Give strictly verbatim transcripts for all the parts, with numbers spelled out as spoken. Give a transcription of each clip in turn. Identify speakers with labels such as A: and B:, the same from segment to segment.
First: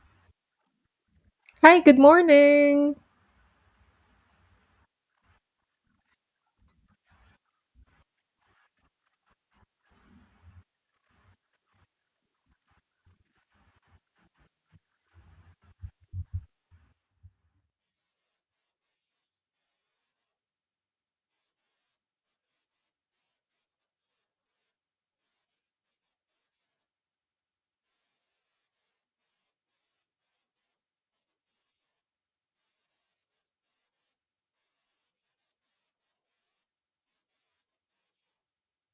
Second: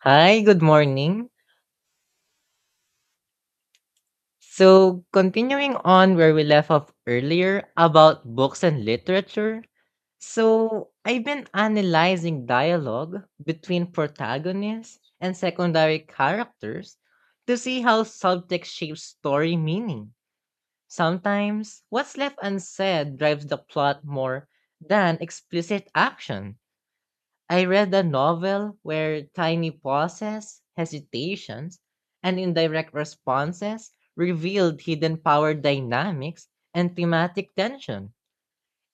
A: Hi, good morning.
B: Hi, good morning.
A: So, continuing on where we left off earlier about books and literature. So, I've been analyzing dialogue between protagonists and secondary characters to see how subtext shapes story meaning. Sometimes, what's left unsaid drives the plot more than explicit action. I read a novel where tiny pauses, hesitations, and indirect responses revealed hidden power dynamics and thematic tension.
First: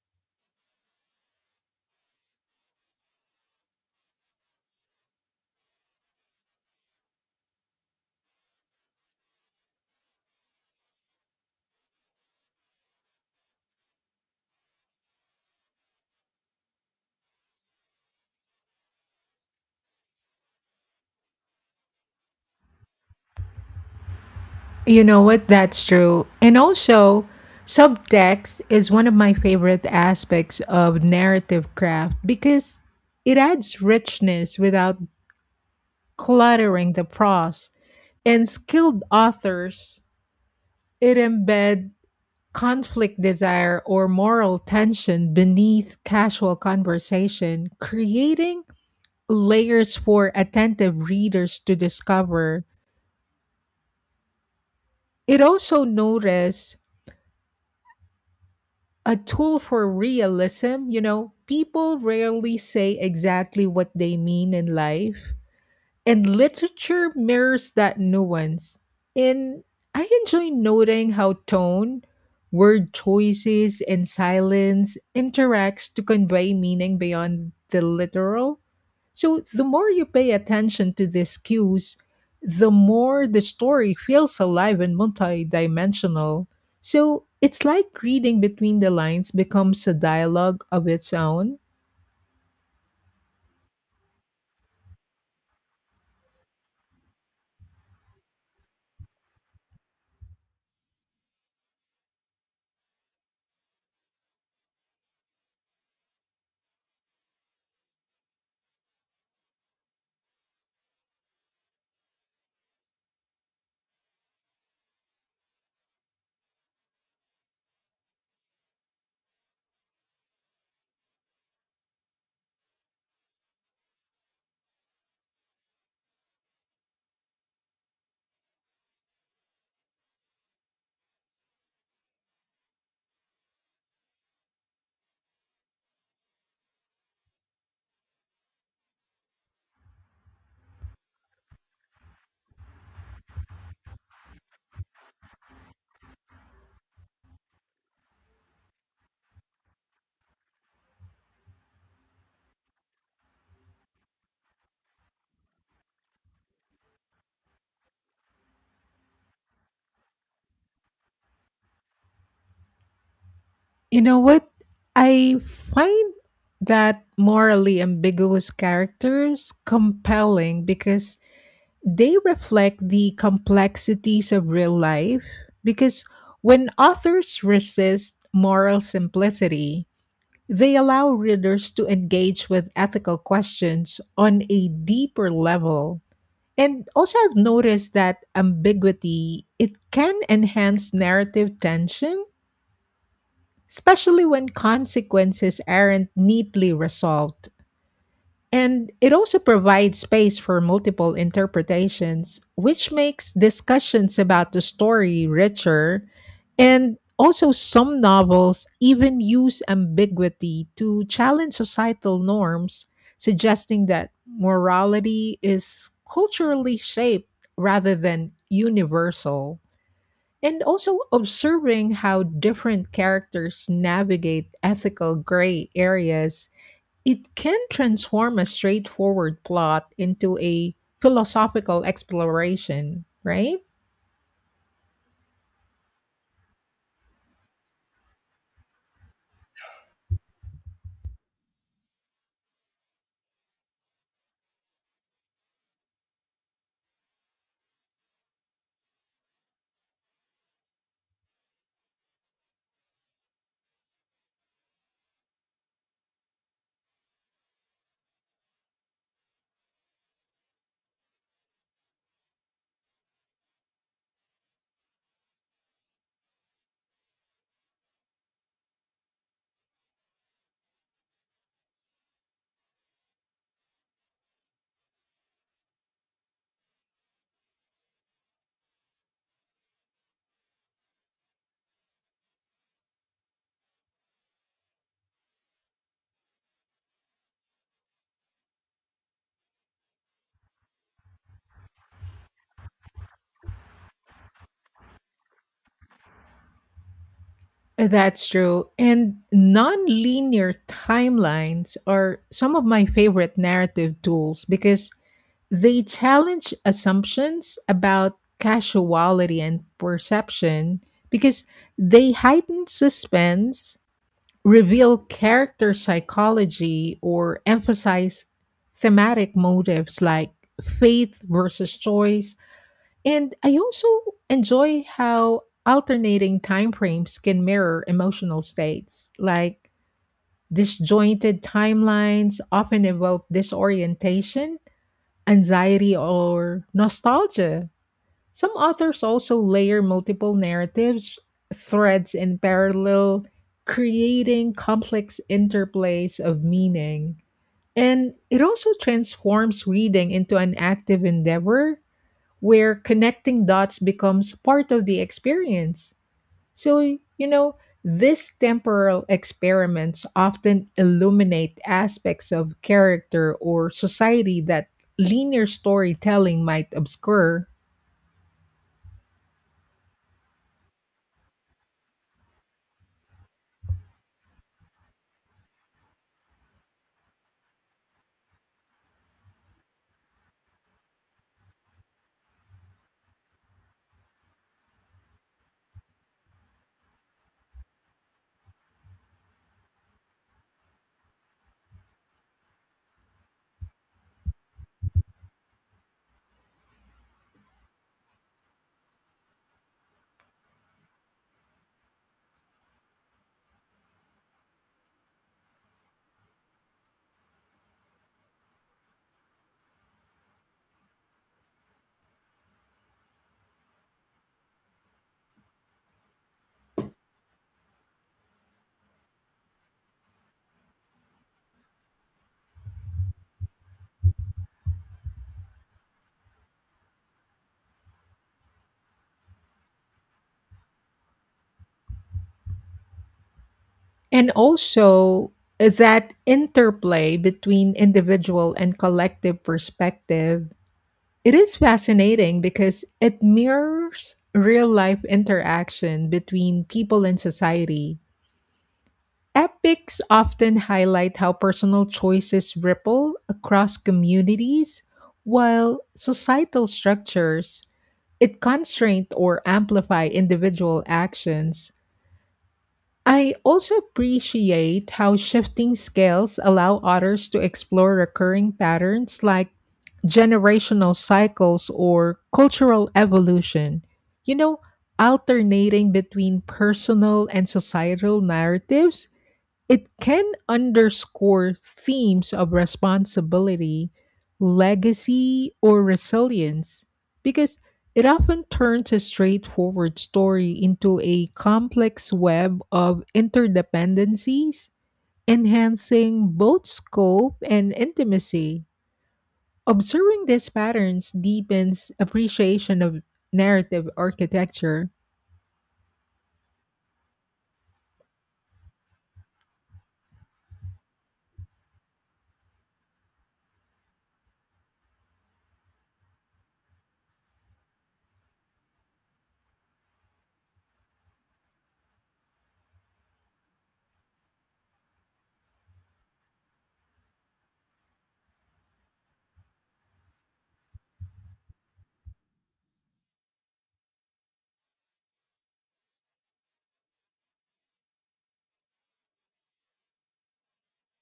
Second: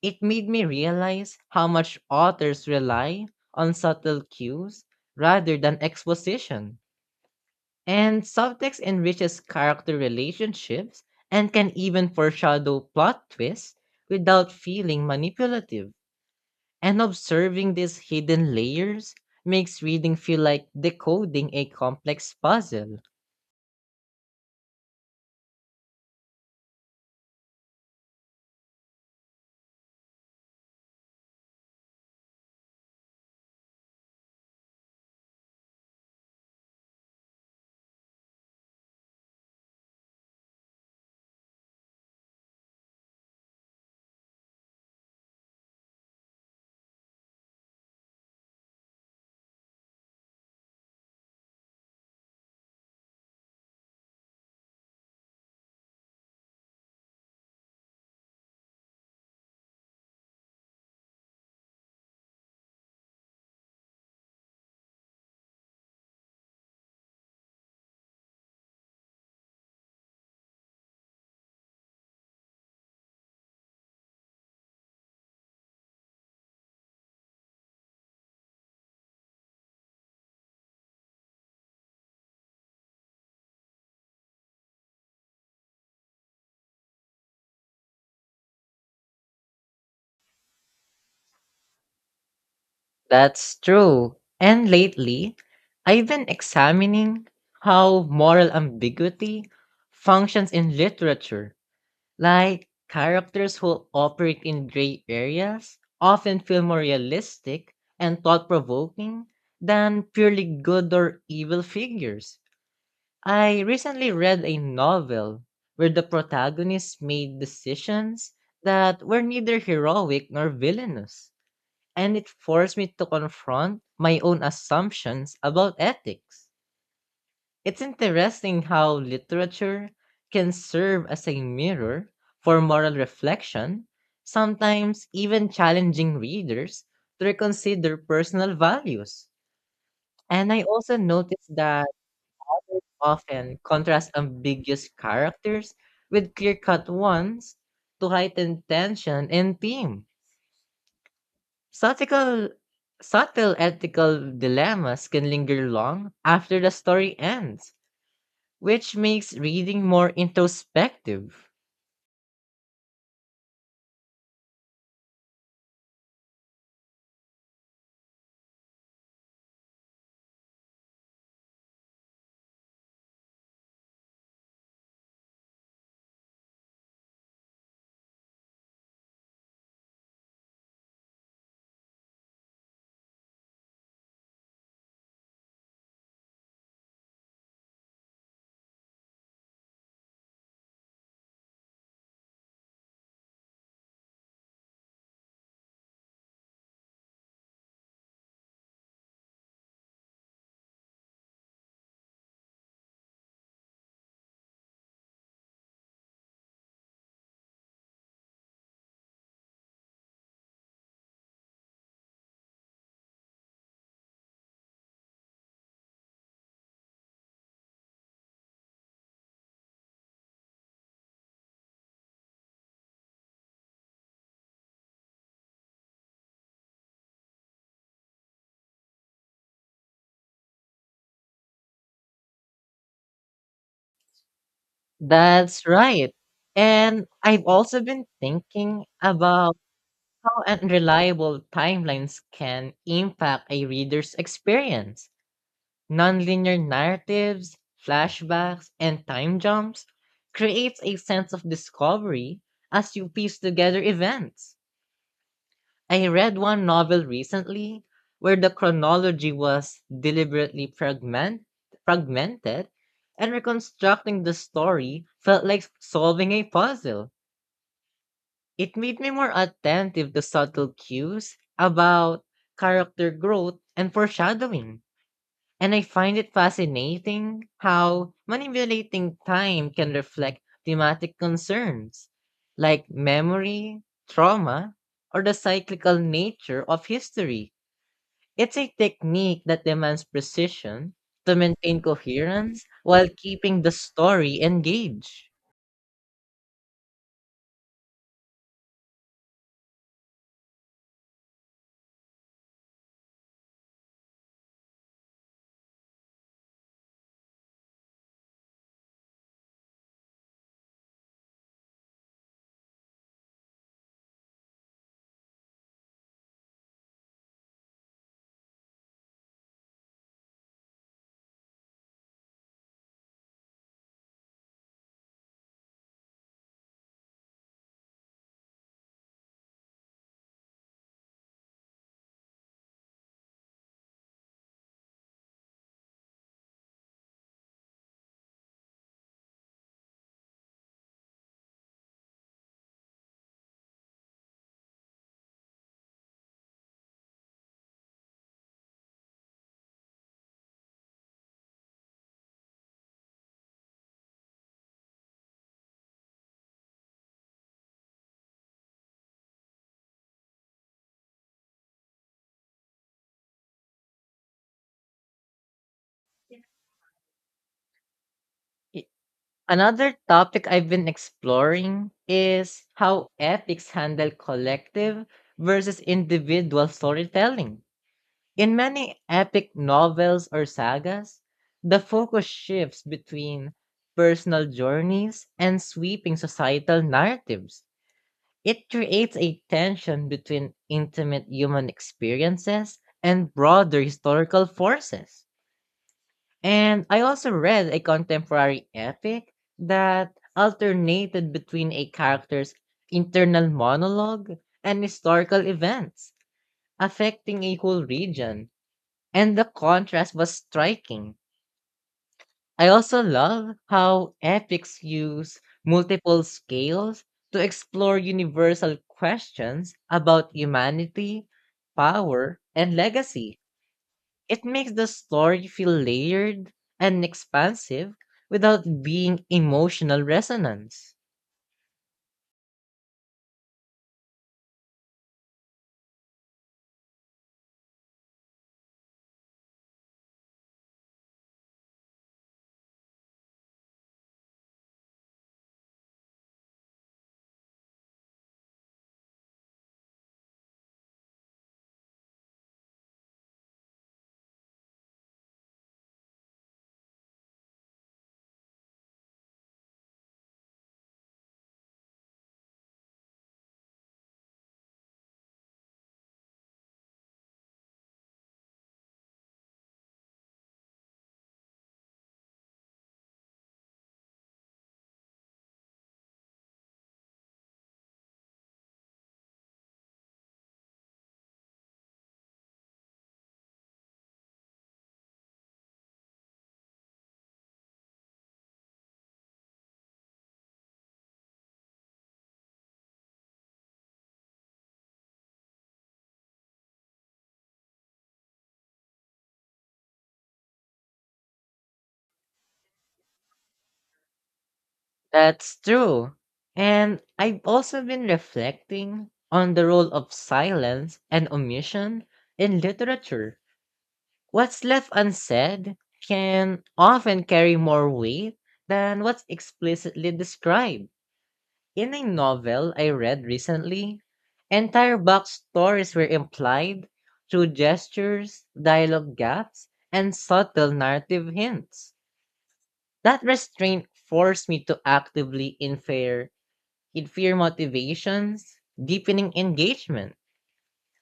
A: It made me realize how much authors rely on subtle cues rather than exposition. And subtext enriches character relationships and can even foreshadow plot twists without feeling manipulative. And observing these hidden layers makes reading feel like decoding a complex puzzle.
B: You know what? That's true. And also, subtext is one of my favorite aspects of narrative craft because it adds richness without cluttering the prose. And skilled authors, it embed conflict desire or moral tension beneath casual conversation, creating layers for attentive readers to discover. It also notice a tool for realism. You know, people rarely say exactly what they mean in life, and literature mirrors that nuance. And I enjoy noting how tone, word choices, and silence interacts to convey meaning beyond the literal. So the more you pay attention to these cues, the more the story feels alive and multidimensional. So it's like reading between the lines becomes a dialogue of its own.
A: That's true. And lately, I've been examining how moral ambiguity functions in literature. Like, characters who operate in gray areas often feel more realistic and thought provoking than purely good or evil figures. I recently read a novel where the protagonist made decisions that were neither heroic nor villainous, and it forced me to confront my own assumptions about ethics. It's interesting how literature can serve as a mirror for moral reflection, sometimes even challenging readers to reconsider personal values. And I also noticed that often contrast ambiguous characters with clear-cut ones to heighten tension and theme. Subtle, subtle ethical dilemmas can linger long after the story ends, which makes reading more introspective.
B: You know what? I find that morally ambiguous characters compelling because they reflect the complexities of real life. Because when authors resist moral simplicity, they allow readers to engage with ethical questions on a deeper level. And also, I've noticed that ambiguity, it can enhance narrative tension, especially when consequences aren't neatly resolved. And it also provides space for multiple interpretations, which makes discussions about the story richer. And also, some novels even use ambiguity to challenge societal norms, suggesting that morality is culturally shaped rather than universal. And also, observing how different characters navigate ethical gray areas, it can transform a straightforward plot into a philosophical exploration, right?
A: That's right. And I've also been thinking about how unreliable timelines can impact a reader's experience. Nonlinear narratives, flashbacks, and time jumps creates a sense of discovery as you piece together events. I read one novel recently where the chronology was deliberately fragment, fragmented, and reconstructing the story felt like solving a puzzle. It made me more attentive to subtle cues about character growth and foreshadowing. And I find it fascinating how manipulating time can reflect thematic concerns like memory, trauma, or the cyclical nature of history. It's a technique that demands precision to maintain coherence while keeping the story engaged.
B: That's true. And nonlinear timelines are some of my favorite narrative tools because they challenge assumptions about casuality and perception, because they heighten suspense, reveal character psychology, or emphasize thematic motives like faith versus choice. And I also enjoy how alternating time frames can mirror emotional states, like disjointed timelines often evoke disorientation, anxiety, or nostalgia. Some authors also layer multiple narratives, threads, in parallel, creating complex interplays of meaning. And it also transforms reading into an active endeavor where connecting dots becomes part of the experience. So, you know, these temporal experiments often illuminate aspects of character or society that linear storytelling might obscure.
A: I- Another topic I've been exploring is how epics handle collective versus individual storytelling. In many epic novels or sagas, the focus shifts between personal journeys and sweeping societal narratives. It creates a tension between intimate human experiences and broader historical forces. And I also read a contemporary epic that alternated between a character's internal monologue and historical events, affecting a whole region. And the contrast was striking. I also love how epics use multiple scales to explore universal questions about humanity, power, and legacy. It makes the story feel layered and expansive without being emotional resonance.
B: And also, uh, that interplay between individual and collective perspective. It is fascinating because it mirrors real life interaction between people and society. Epics often highlight how personal choices ripple across communities, while societal structures, it constraint or amplify individual actions. I also appreciate how shifting scales allow others to explore recurring patterns like generational cycles or cultural evolution. You know, alternating between personal and societal narratives, it can underscore themes of responsibility, legacy, or resilience, because it often turns a straightforward story into a complex web of interdependencies, enhancing both scope and intimacy. Observing these patterns deepens appreciation of narrative architecture.
A: That's true. And I've also been reflecting on the role of silence and omission in literature. What's left unsaid can often carry more weight than what's explicitly described. In a novel I read recently, entire backstories were implied through gestures, dialogue gaps, and subtle narrative hints. That restraint forced me to actively infer, infer motivations, deepening engagement.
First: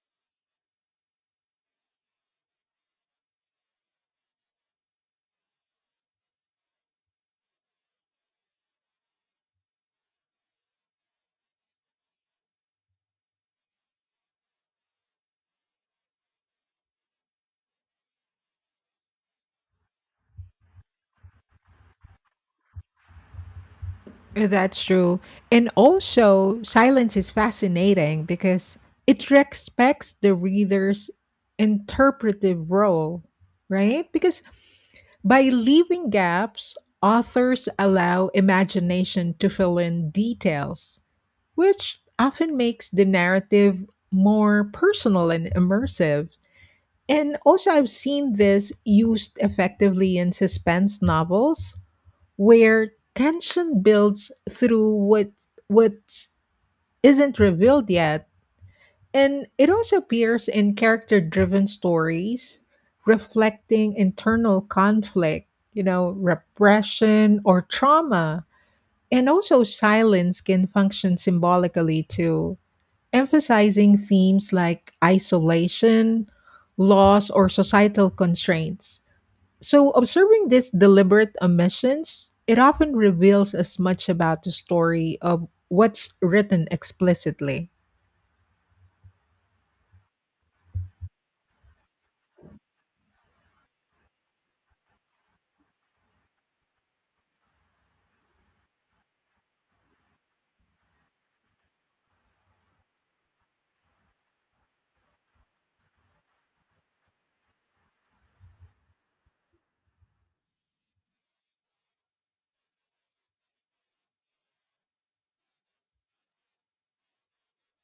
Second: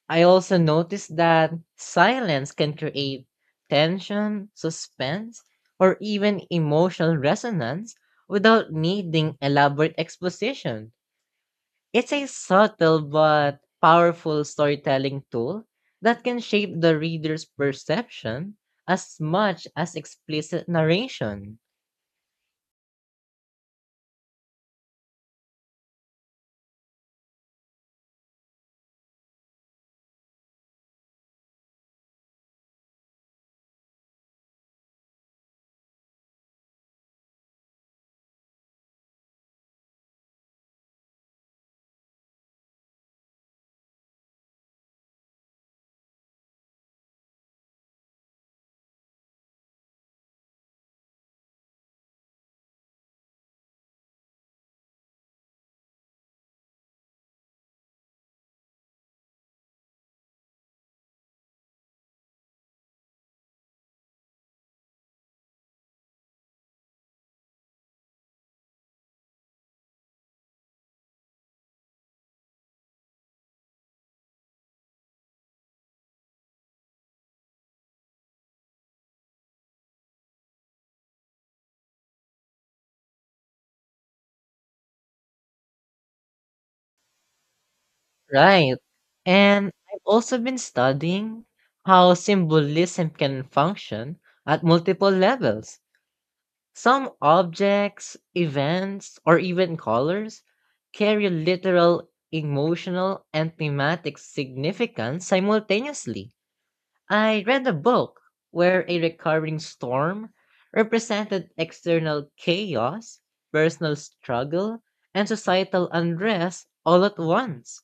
A: I also noticed that silence can create tension, suspense, or even emotional resonance without needing elaborate exposition. It's a subtle but powerful storytelling tool that can shape the reader's perception as much as explicit narration.
B: That's true. And also, silence is fascinating because it respects the reader's interpretive role, right? Because by leaving gaps, authors allow imagination to fill in details, which often makes the narrative more personal and immersive. And also, I've seen this used effectively in suspense novels where tension builds through what what isn't revealed yet, and it also appears in character driven stories, reflecting internal conflict, you know, repression or trauma. And also, silence can function symbolically too, emphasizing themes like isolation, loss, or societal constraints. So, observing these deliberate omissions, it often reveals as much about the story of what's written explicitly.
A: Right. And I've also been studying how symbolism can function at multiple levels. Some objects, events, or even colors carry literal, emotional, and thematic significance simultaneously. I read a book where a recurring storm represented external chaos, personal struggle, and societal unrest all at once.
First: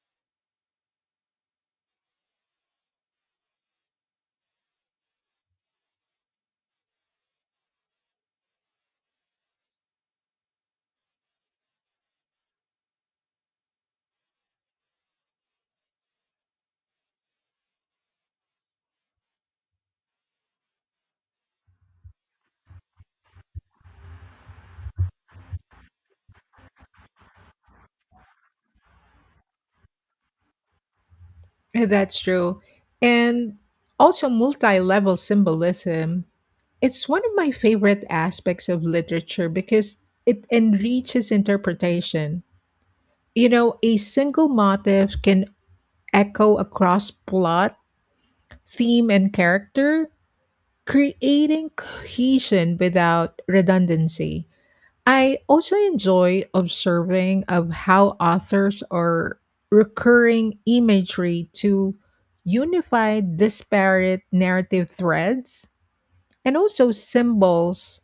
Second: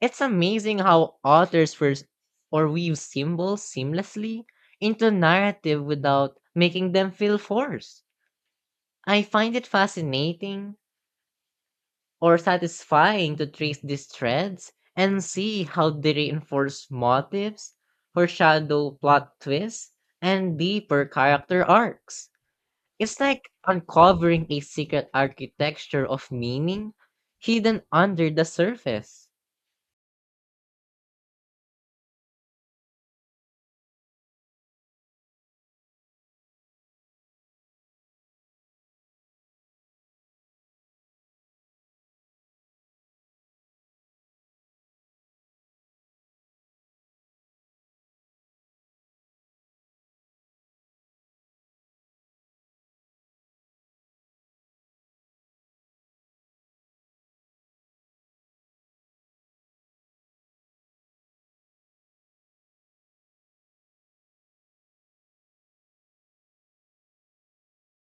A: It's amazing how authors first or weave symbols seamlessly into narrative without making them feel forced. I find it fascinating or satisfying to trace these threads and see how they reinforce motives, foreshadow plot twists, and deeper character arcs. It's like uncovering a secret architecture of meaning hidden under the surface.
B: Eh, That's true. And also, multi level symbolism. It's one of my favorite aspects of literature because it enriches interpretation. You know, a single motif can echo across plot, theme, and character, creating cohesion without redundancy. I also enjoy observing of how authors are recurring imagery to unify disparate narrative threads. And also, symbols,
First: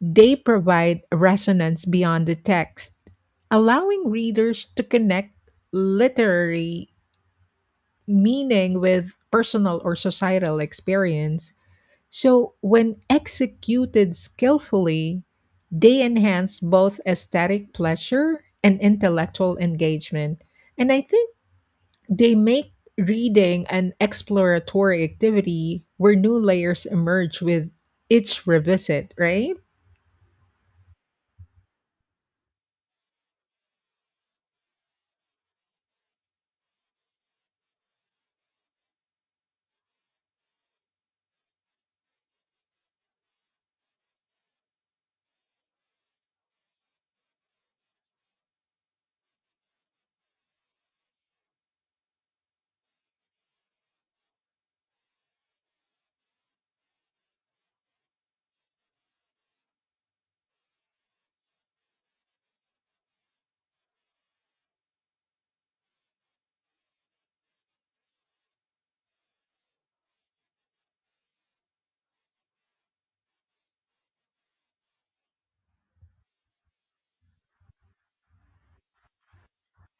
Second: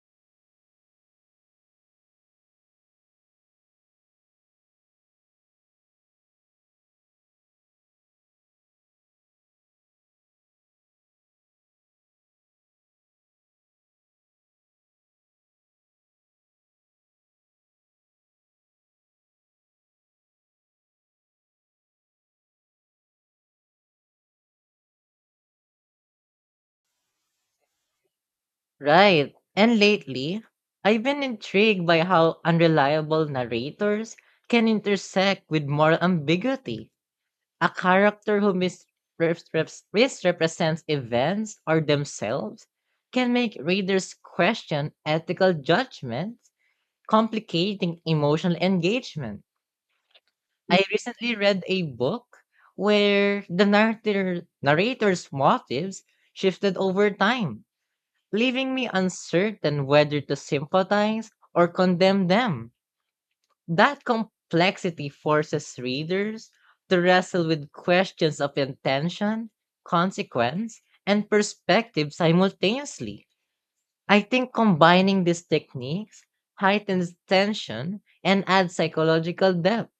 B: they provide resonance beyond the text, allowing readers to connect literary meaning with personal or societal experience. So, when executed skillfully, they enhance both aesthetic pleasure and intellectual engagement. And I think they make reading an exploratory activity where new layers emerge with each revisit,
A: Right.
B: right?
A: And lately, I've been intrigued by how unreliable narrators can intersect with moral ambiguity. A character who misreps- misrepresents events or themselves can make readers question ethical judgments, complicating emotional engagement. I recently read a book where the narrator, narrator's motives shifted over time, leaving me uncertain whether to sympathize or condemn them. That complexity forces readers to wrestle with questions of intention, consequence, and perspective simultaneously. I think combining these techniques heightens tension and adds psychological depth.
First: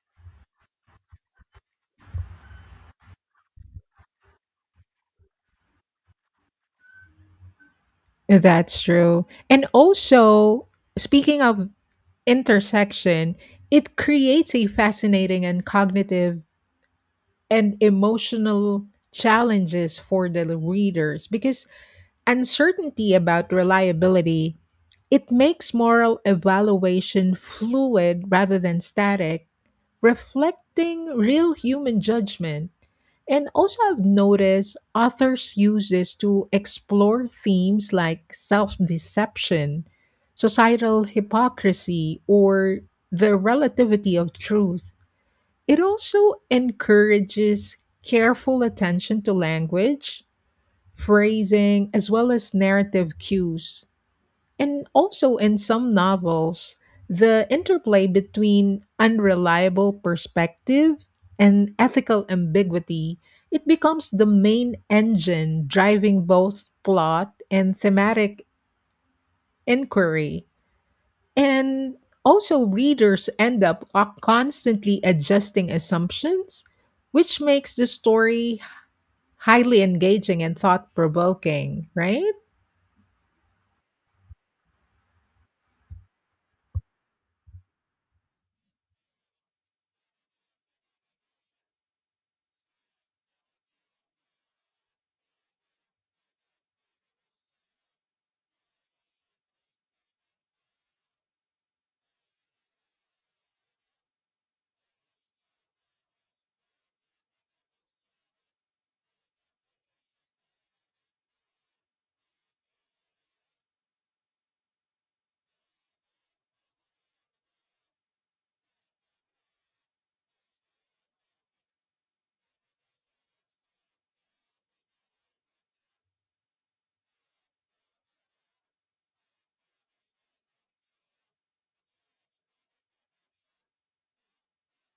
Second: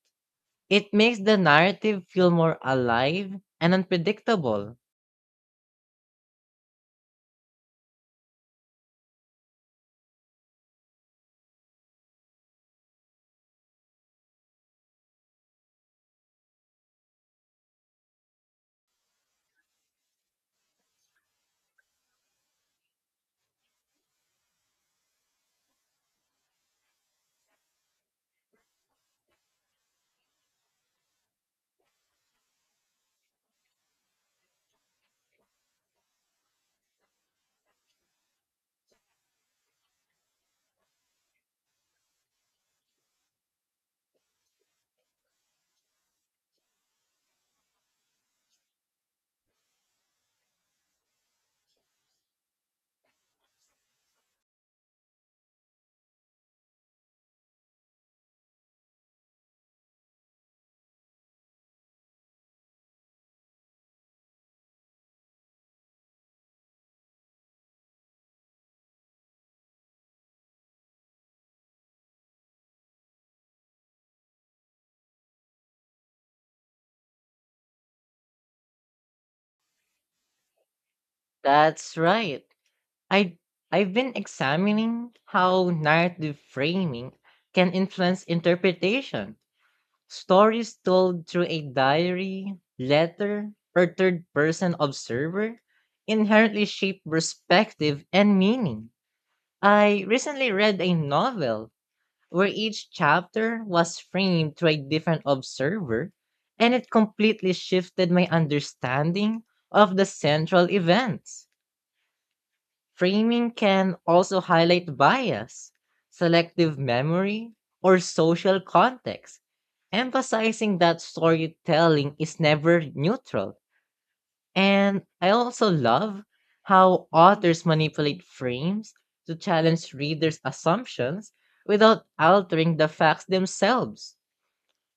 A: It makes the narrative feel more alive and unpredictable.
B: That's true. And also, speaking of intersection, it creates a fascinating and cognitive and emotional challenges for the readers because uncertainty about reliability, it makes moral evaluation fluid rather than static, reflecting real human judgment. And also, I've noticed authors use this to explore themes like self-deception, societal hypocrisy, or the relativity of truth. It also encourages careful attention to language, phrasing, as well as narrative cues. And also, in some novels, the interplay between unreliable perspective and ethical ambiguity, it becomes the main engine driving both plot and thematic inquiry. And also, readers end up o- constantly adjusting assumptions, which makes the story highly engaging and thought provoking,
A: That's
B: right?
A: right. I I've been examining how narrative framing can influence interpretation. Stories told through a diary, letter, or third person observer inherently shape perspective and meaning. I recently read a novel where each chapter was framed through a different observer, and it completely shifted my understanding of the central events. Framing can also highlight bias, selective memory, or social context, emphasizing that storytelling is never neutral. And I also love how authors manipulate frames to challenge readers' assumptions without altering the facts themselves.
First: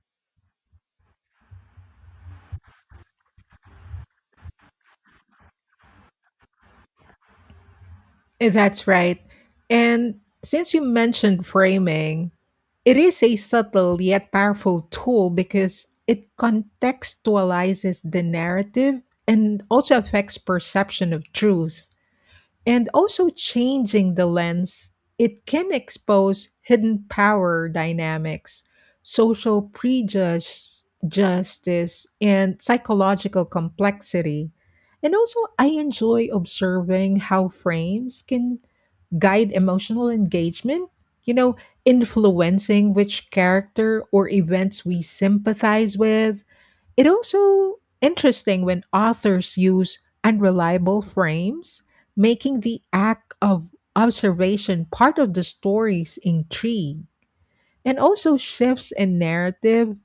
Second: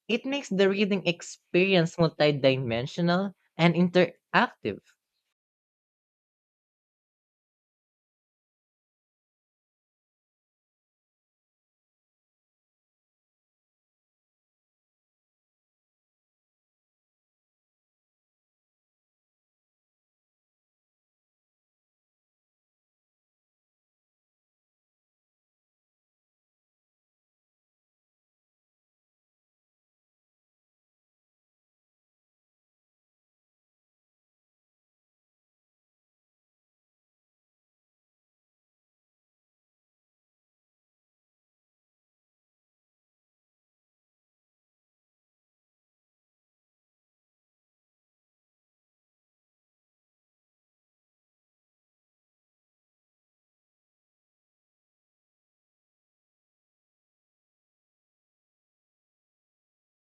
A: It makes the reading experience multidimensional and interactive.
B: That's right. And since you mentioned framing, it is a subtle yet powerful tool because it contextualizes the narrative and also affects perception of truth. And also, changing the lens, it can expose hidden power dynamics, social prejudice, justice, and psychological complexity. And also, I enjoy observing how frames can guide emotional engagement, you know, influencing which character or events we sympathize with. It also interesting when authors use unreliable frames, making the act of observation part of the story's intrigue. And also shifts in narrative.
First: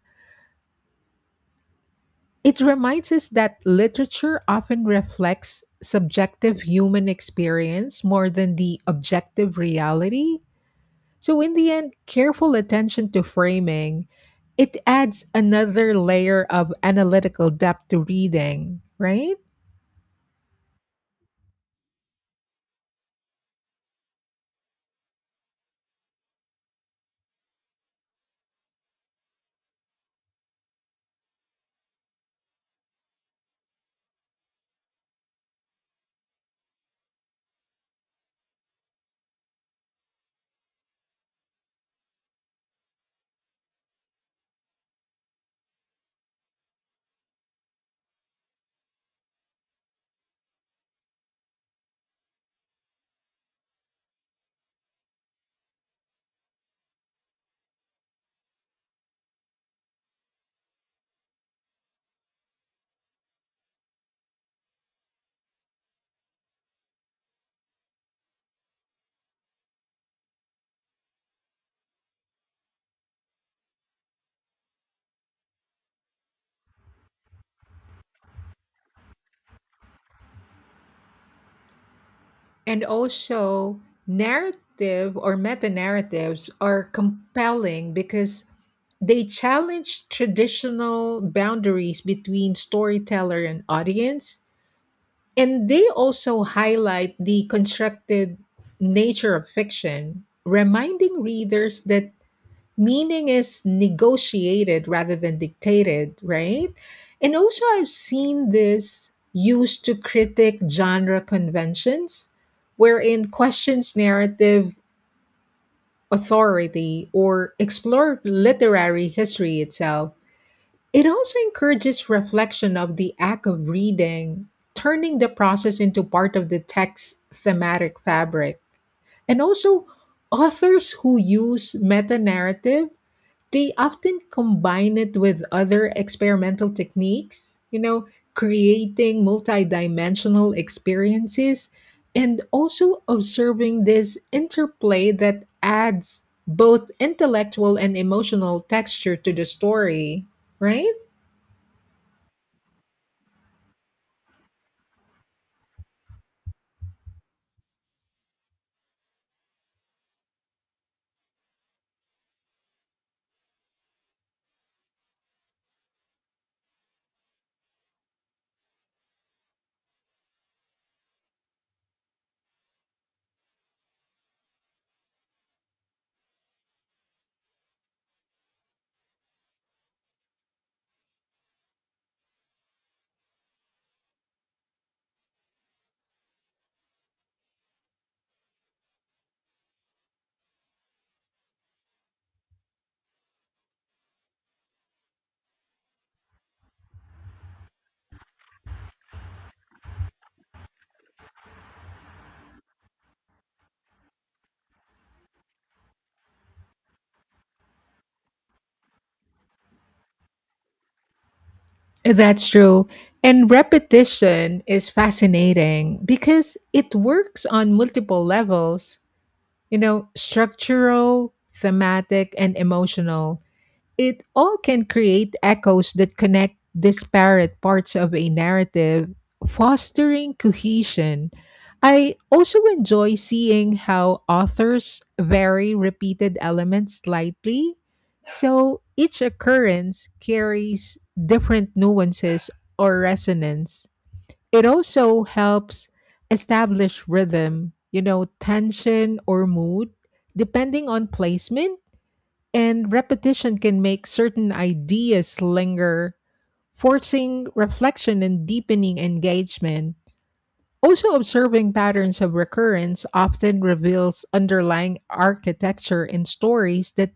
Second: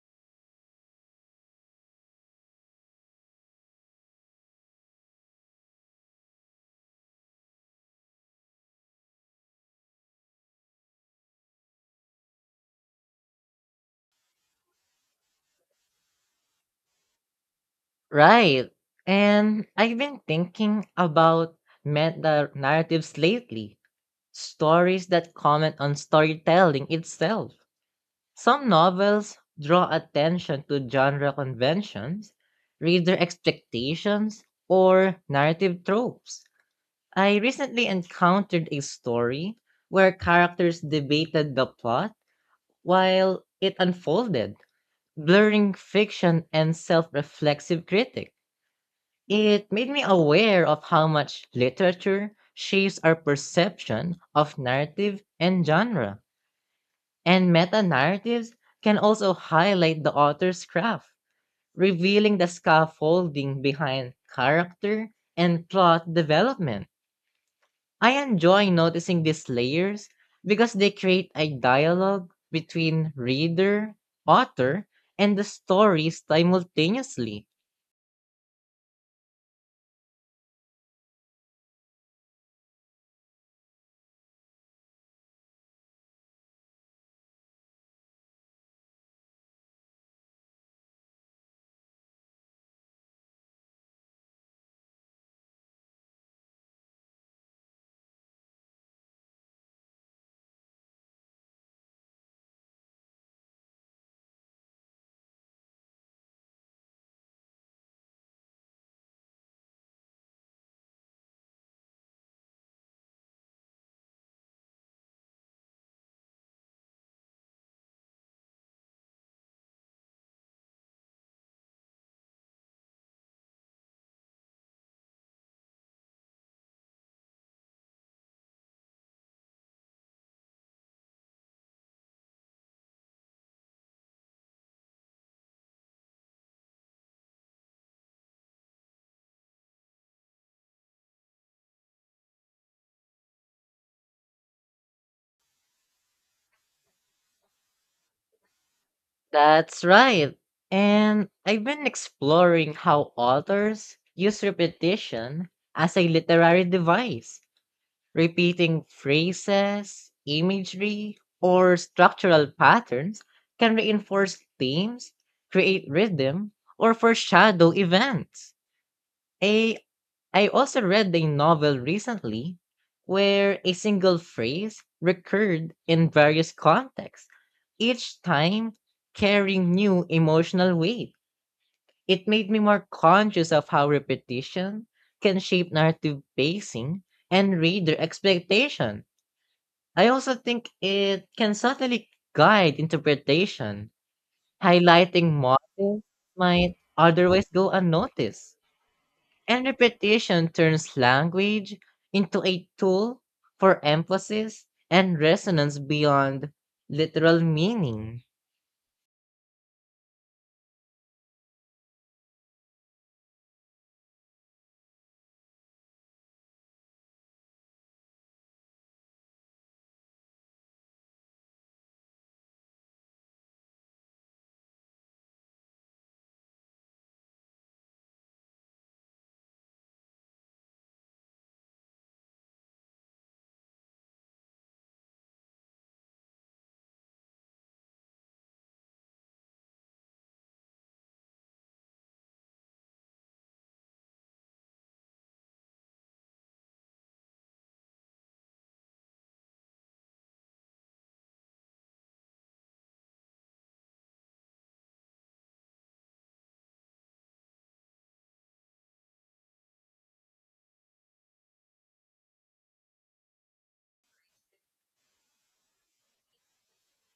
B: It reminds us that literature often reflects subjective human experience more than the objective reality. So in the end, careful attention to framing, it adds another layer of analytical depth to
A: Right.
B: reading, right?
A: And I've been thinking about meta narratives lately, stories that comment on storytelling itself. Some novels draw attention to genre conventions, reader expectations, or narrative tropes. I recently encountered a story where characters debated the plot while it unfolded, blurring fiction and self reflexive critics. It made me aware of how much literature shapes our perception of narrative and genre. And meta narratives can also highlight the author's craft, revealing the scaffolding behind character and plot development. I enjoy noticing these layers because they create a dialogue between reader, author, and the story simultaneously.
B: And also, narrative or meta narratives are compelling because they challenge traditional boundaries between storyteller and audience. And they also highlight the constructed nature of fiction, reminding readers that meaning is negotiated rather than dictated, right? And also, I've seen this used to critique genre conventions, wherein questions narrative authority or explore literary history itself. It also encourages reflection of the act of reading, turning the process into part of the text's thematic fabric. And also, authors who use meta narrative, they often combine it with other experimental techniques, you know, creating multidimensional experiences. And also observing this interplay that adds both intellectual and emotional texture to the
A: That's
B: story,
A: right.
B: right?
A: And I've been exploring how authors use repetition as a literary device, repeating phrases, imagery, or structural patterns can reinforce themes, create rhythm, or foreshadow events. A I also read a novel recently where a single phrase recurred in various contexts, each time carrying new emotional weight. It made me more conscious of how repetition can shape narrative pacing and reader expectation. I also think it can subtly guide interpretation, highlighting motifs might otherwise go unnoticed. And repetition turns language into a tool for emphasis and resonance beyond literal meaning.
B: That's true. And repetition is fascinating because it works on multiple levels, you know, structural, thematic, and emotional. It all can create echoes that connect disparate parts of a narrative, fostering cohesion. I also enjoy seeing how authors vary repeated elements slightly, so each occurrence carries different nuances or resonance. It also helps establish rhythm, you know, tension or mood, depending on placement. And repetition can make certain ideas linger, forcing reflection and deepening engagement. Also, observing patterns of recurrence often reveals underlying architecture in stories that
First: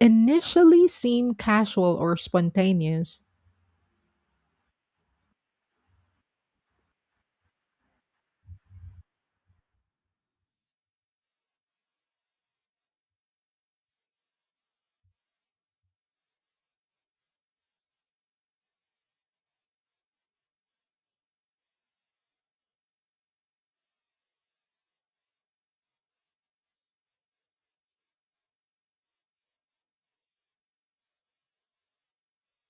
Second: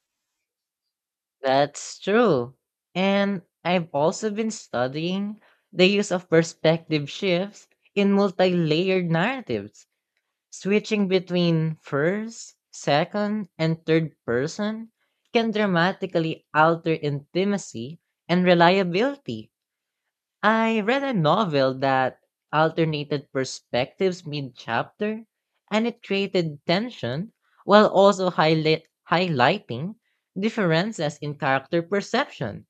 B: initially seem casual
A: That's
B: or
A: true.
B: spontaneous.
A: And I've also been studying the use of perspective shifts in multi layered narratives, switching between first, second, and third person can dramatically alter intimacy and reliability. I read a novel that alternated perspectives mid chapter and it created tension while also highlight, highlighting differences in character perception.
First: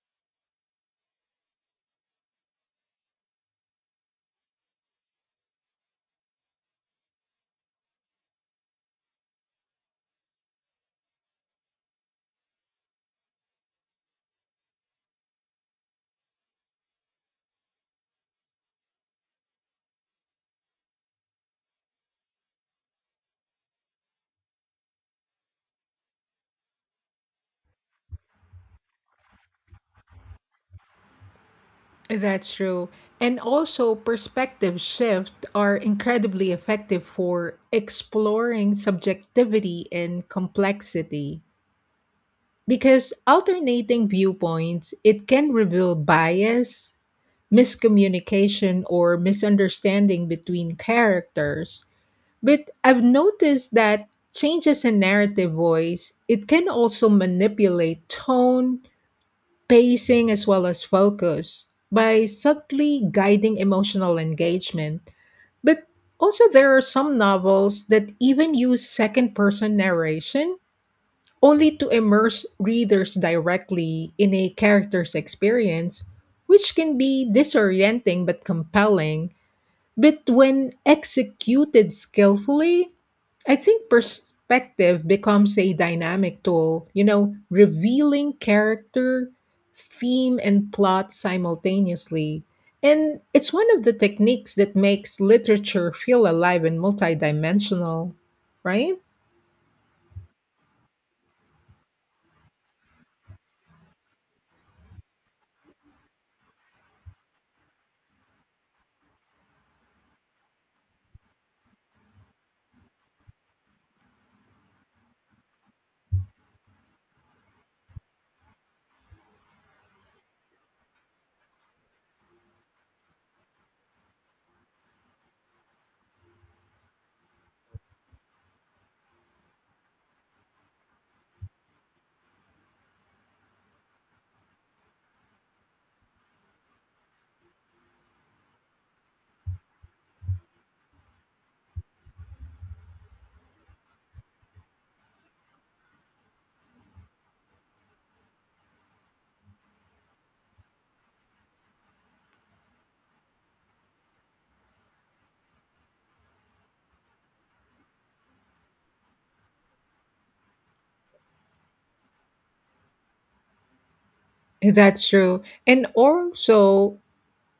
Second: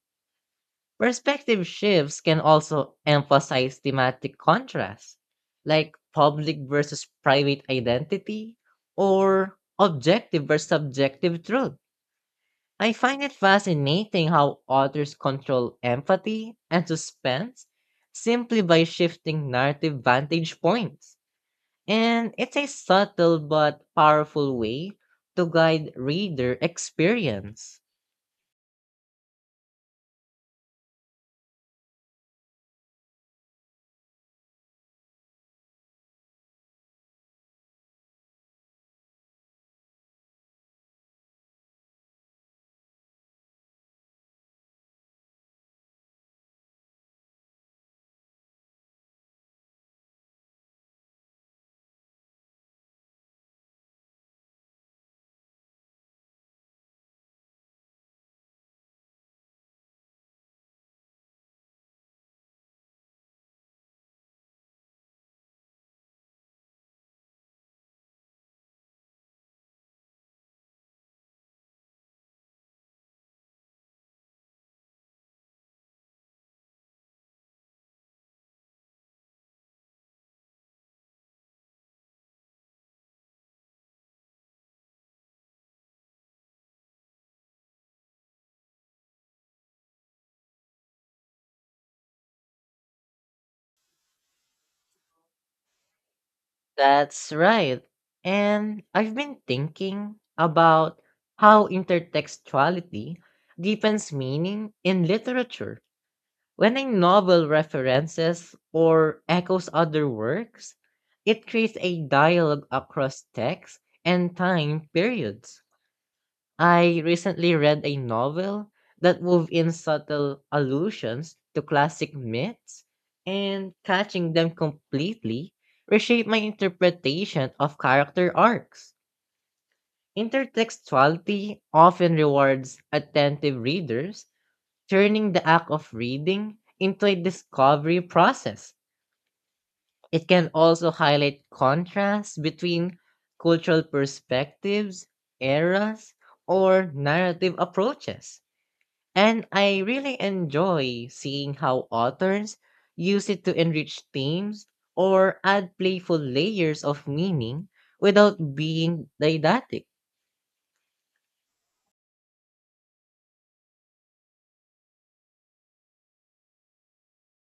A: Perspective shifts can also emphasize thematic contrasts, like public versus private identity or objective versus subjective truth. I find it fascinating how authors control empathy and suspense simply by shifting narrative vantage points. And it's a subtle but powerful way to guide reader experience.
B: That's true. And also, perspective shift are incredibly effective for exploring subjectivity and complexity. Because alternating viewpoints, it can reveal bias, miscommunication, or misunderstanding between characters. But I've noticed that changes in narrative voice, it can also manipulate tone, pacing, as well as focus by subtly guiding emotional engagement. But also, there are some novels that even use second person narration only to immerse readers directly in a character's experience, which can be disorienting but compelling. But when executed skillfully, I think perspective becomes a dynamic tool, you know, revealing character, theme, and plot simultaneously. And it's one of the techniques that makes literature feel alive and
A: That's right.
B: multidimensional,
A: And
B: right?
A: I've been thinking about how intertextuality deepens meaning in literature. When a novel references or echoes other works, it creates a dialogue across texts and time periods. I recently read a novel that wove in subtle allusions to classic myths, and catching them completely reshaped my interpretation of character arcs. Intertextuality often rewards attentive readers turning the act of reading into a discovery process. It can also highlight contrasts between cultural perspectives, eras, or narrative approaches. And I really enjoy seeing how authors use it to enrich themes or add playful layers of meaning without being didactic.
B: That's true. And also,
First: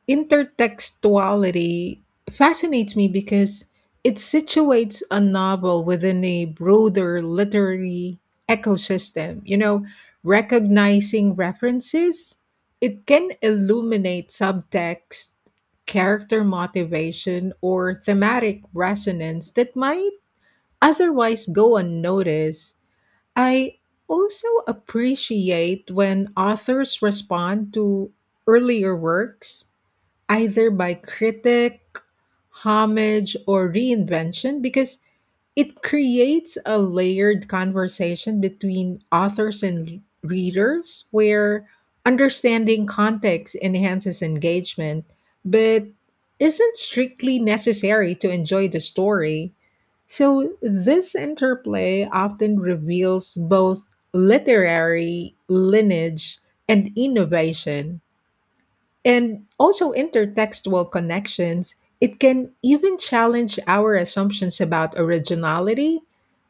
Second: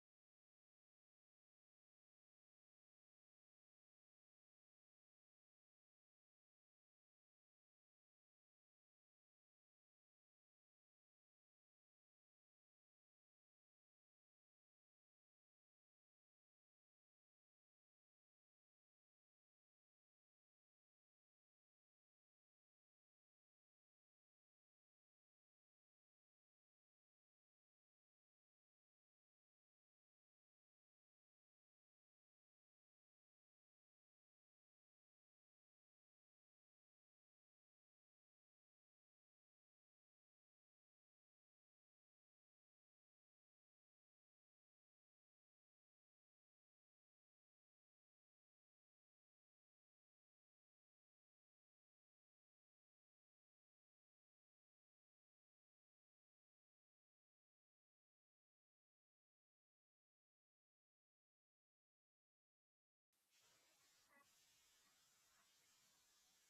B: intertextuality fascinates me because it situates a novel within a broader literary ecosystem. You know, recognizing references, it can illuminate subtext, character motivation, or thematic resonance that might otherwise go unnoticed. I also appreciate when authors respond to earlier works either by critic, homage, or reinvention, because it creates a layered conversation between authors and readers where understanding context enhances engagement but isn't strictly necessary to enjoy the story. So, this interplay often reveals both literary lineage and innovation. And also intertextual connections, it can even challenge our assumptions about originality,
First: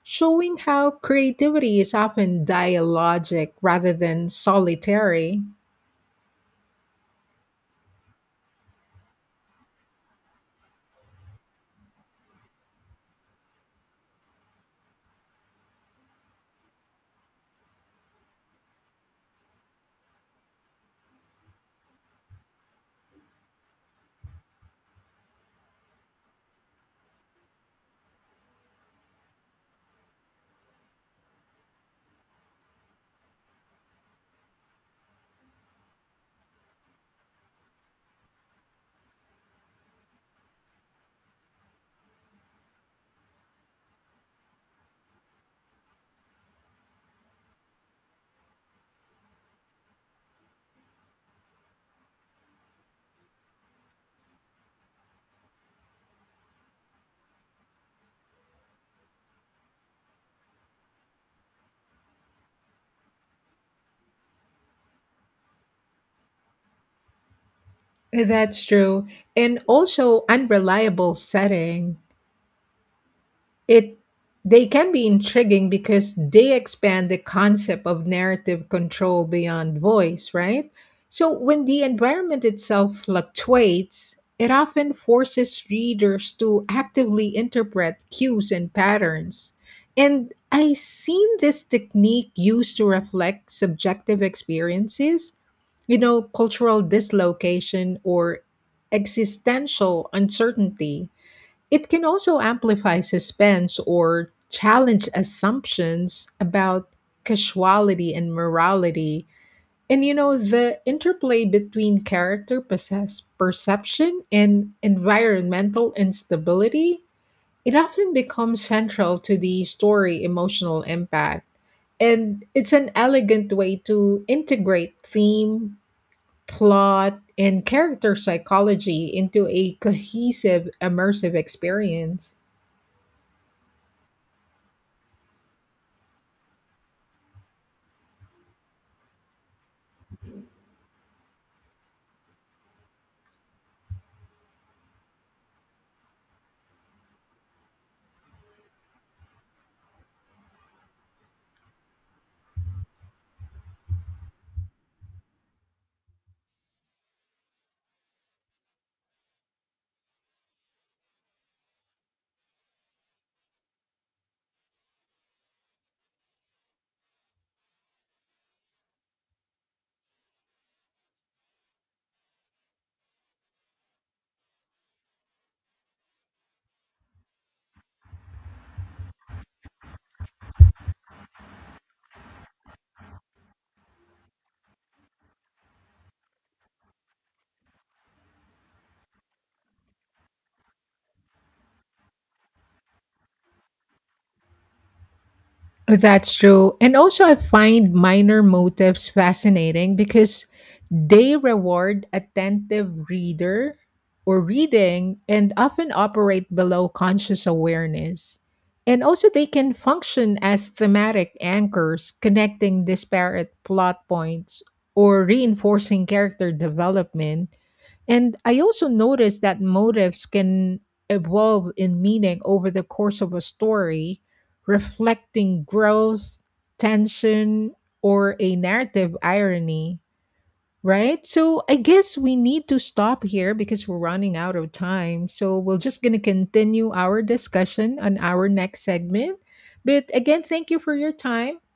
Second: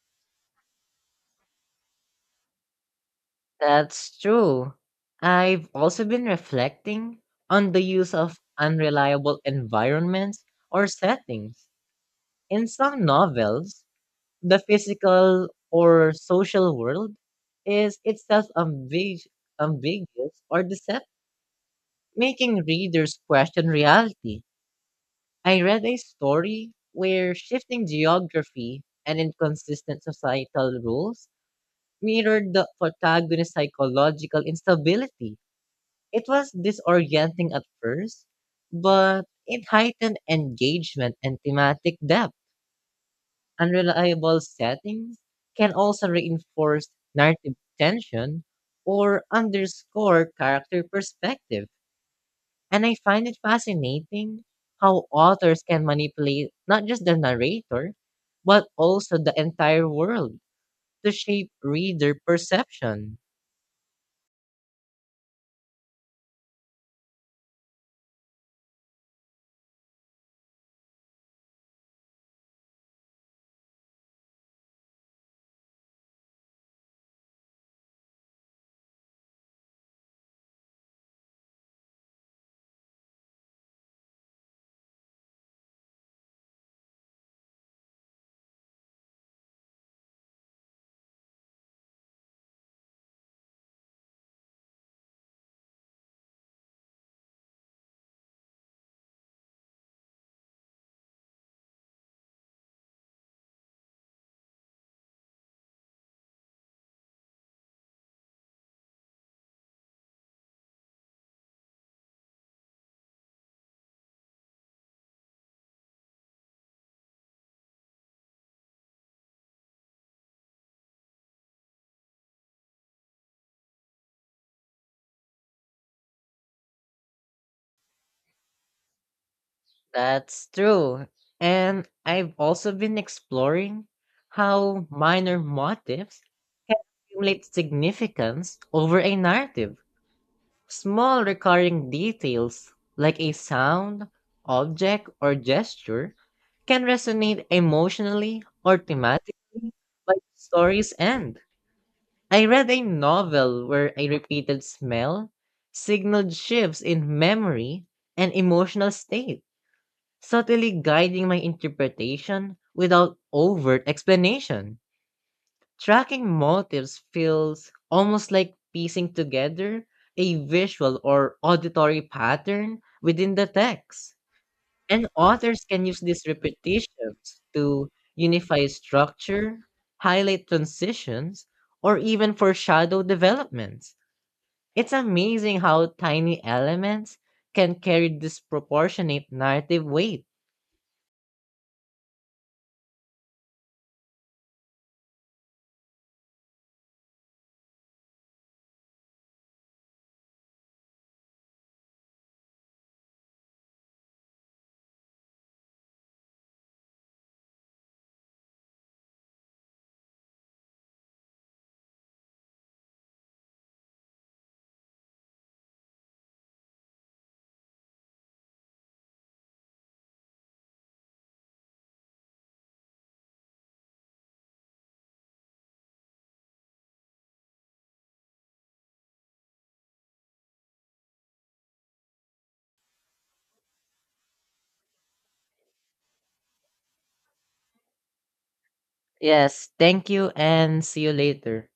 B: showing how creativity is often dialogic rather
A: That's
B: than
A: true.
B: solitary.
A: I've also been reflecting on the use of unreliable environments or settings. In some novels, the physical or social world is itself ambig- ambiguous or deceptive, making readers question reality. I read a story where shifting geography and inconsistent societal rules mirrored the protagonist's psychological instability. It was disorienting at first, but it heightened engagement and thematic depth. Unreliable settings can also reinforce narrative tension or underscore character perspective. And I find it fascinating how authors can manipulate not just the narrator, but also the entire world to shape reader perception.
B: That's true. And also unreliable setting, it they can be intriguing because they expand the concept of narrative control beyond voice, right? So when the environment itself fluctuates, it often forces readers to actively interpret cues and patterns. And I seen this technique used to reflect subjective experiences, you know, cultural dislocation or existential uncertainty. It can also amplify suspense or challenge assumptions about casuality and morality. And you know, the interplay between character possess- perception and environmental instability, it often becomes central to the story emotional impact. And it's an elegant way to integrate theme, plot, and character psychology into a
A: That's
B: cohesive,
A: true.
B: immersive
A: And I've
B: experience.
A: also been exploring how minor motifs can accumulate significance over a narrative. Small recurring details like a sound, object, or gesture can resonate emotionally or thematically by the story's end. I read a novel where a repeated smell signaled shifts in memory and emotional state subtly guiding my interpretation without overt explanation. Tracking motives feels almost like piecing together a visual or auditory pattern within the text. And authors can use these repetitions to unify structure, highlight transitions, or even foreshadow developments. It's amazing how tiny elements can carry disproportionate narrative weight.
B: That's true. And also, I find minor motifs fascinating because they reward attentive reader or reading and often operate below conscious awareness. And also, they can function as thematic anchors connecting disparate plot points or reinforcing character development. And I also noticed that motives can evolve in meaning over the course of a story, reflecting growth, tension, or a narrative irony, right? So I guess we need to stop here because we're running out of time. So we're just going to continue our discussion on our next segment.
A: Yes,
B: But
A: thank you
B: again, thank you
A: and
B: for
A: see
B: your
A: you
B: time.
A: later.